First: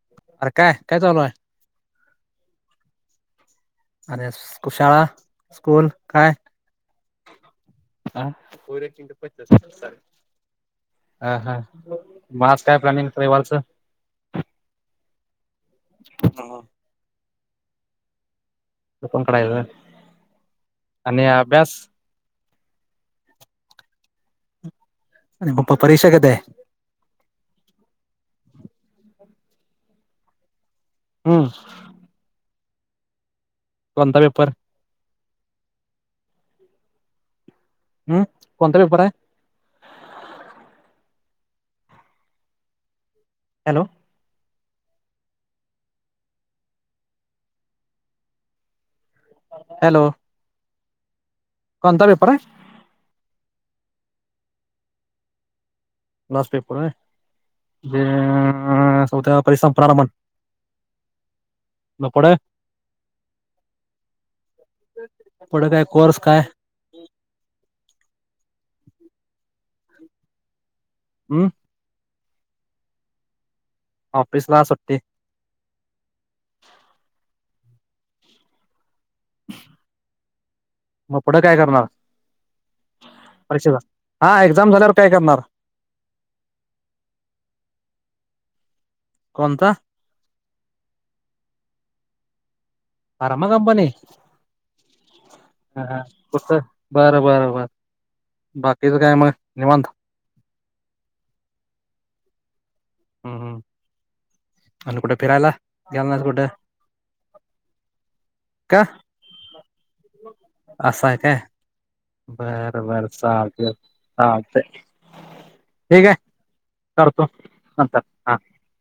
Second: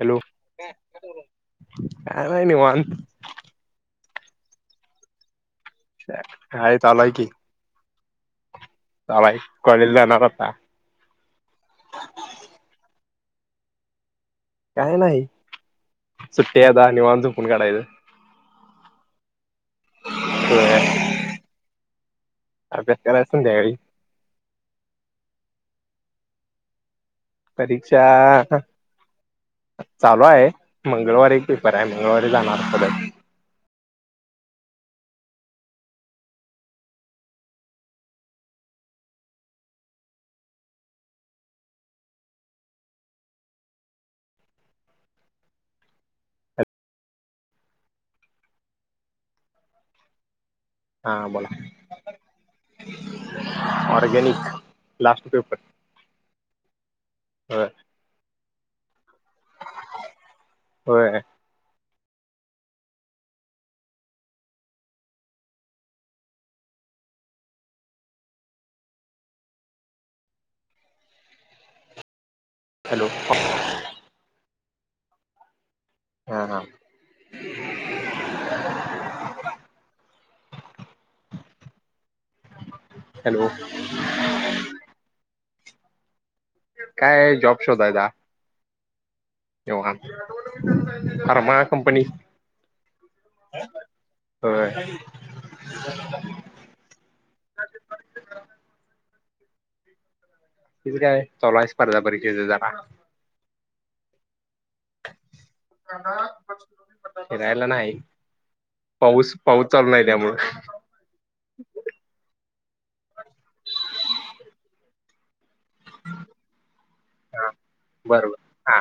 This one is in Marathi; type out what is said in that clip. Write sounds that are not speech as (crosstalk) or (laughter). हॅलो अरे! काय काय चालू आहे? काय नाही निवांत. आणि शाळा? स्कूल हाय चालू आहे की. आं. चालू आहे कॉलेज (unintelligible) जाणार आता हा हा म आज काय प्लॅनिंग? रविवारचं. काय नाही सुट्टी हाय, आता निवांत झोपून काढायचं. झोपून काढायचं होय आणि अभ्यास अभ्यास करायचं संध्याकाळी. आणि प परीक्षा कधी हाय? परीक्षा आ चालू हाय. मंगळवारी हम्म पेपर आहे, मंगळवारी जाणार परत. कोणता पेपर? हम कोणता पेपर आहे? हॅलो! हॅलो! हा बोला. कोणता पेपर आहे? Organic last paper. Last paper होय. होय (inaudible) उद्या परीक्षा संपणार म्हण. होय मग पुढ पुढं काय, कोर्स काय? हूम्. हॅलो. ऑफिसला सुट्टी हा हा. (inaudible) मग पुढं काय करणार? हॅलो परीक्षेला हा एक्झाम झाल्यावर काय करणार? काय जॉब शोधायचा. कोणता तेवढा आ फार्मा कंपनी फार्मा कंपनी? होय हा. कुठं? बरं बरं बर बाकीचं काय म? निवांत. तिच काय चालू हाय स्पर्धा परीक्षेचं जरा? हू हू. फिरायला नाही. का पाऊस पाऊस चालू नाही त्यामूळ असं आहे काय बरं बर, चालतय चालतय. ठीक हाय, करतो नंतर हा. बरोबर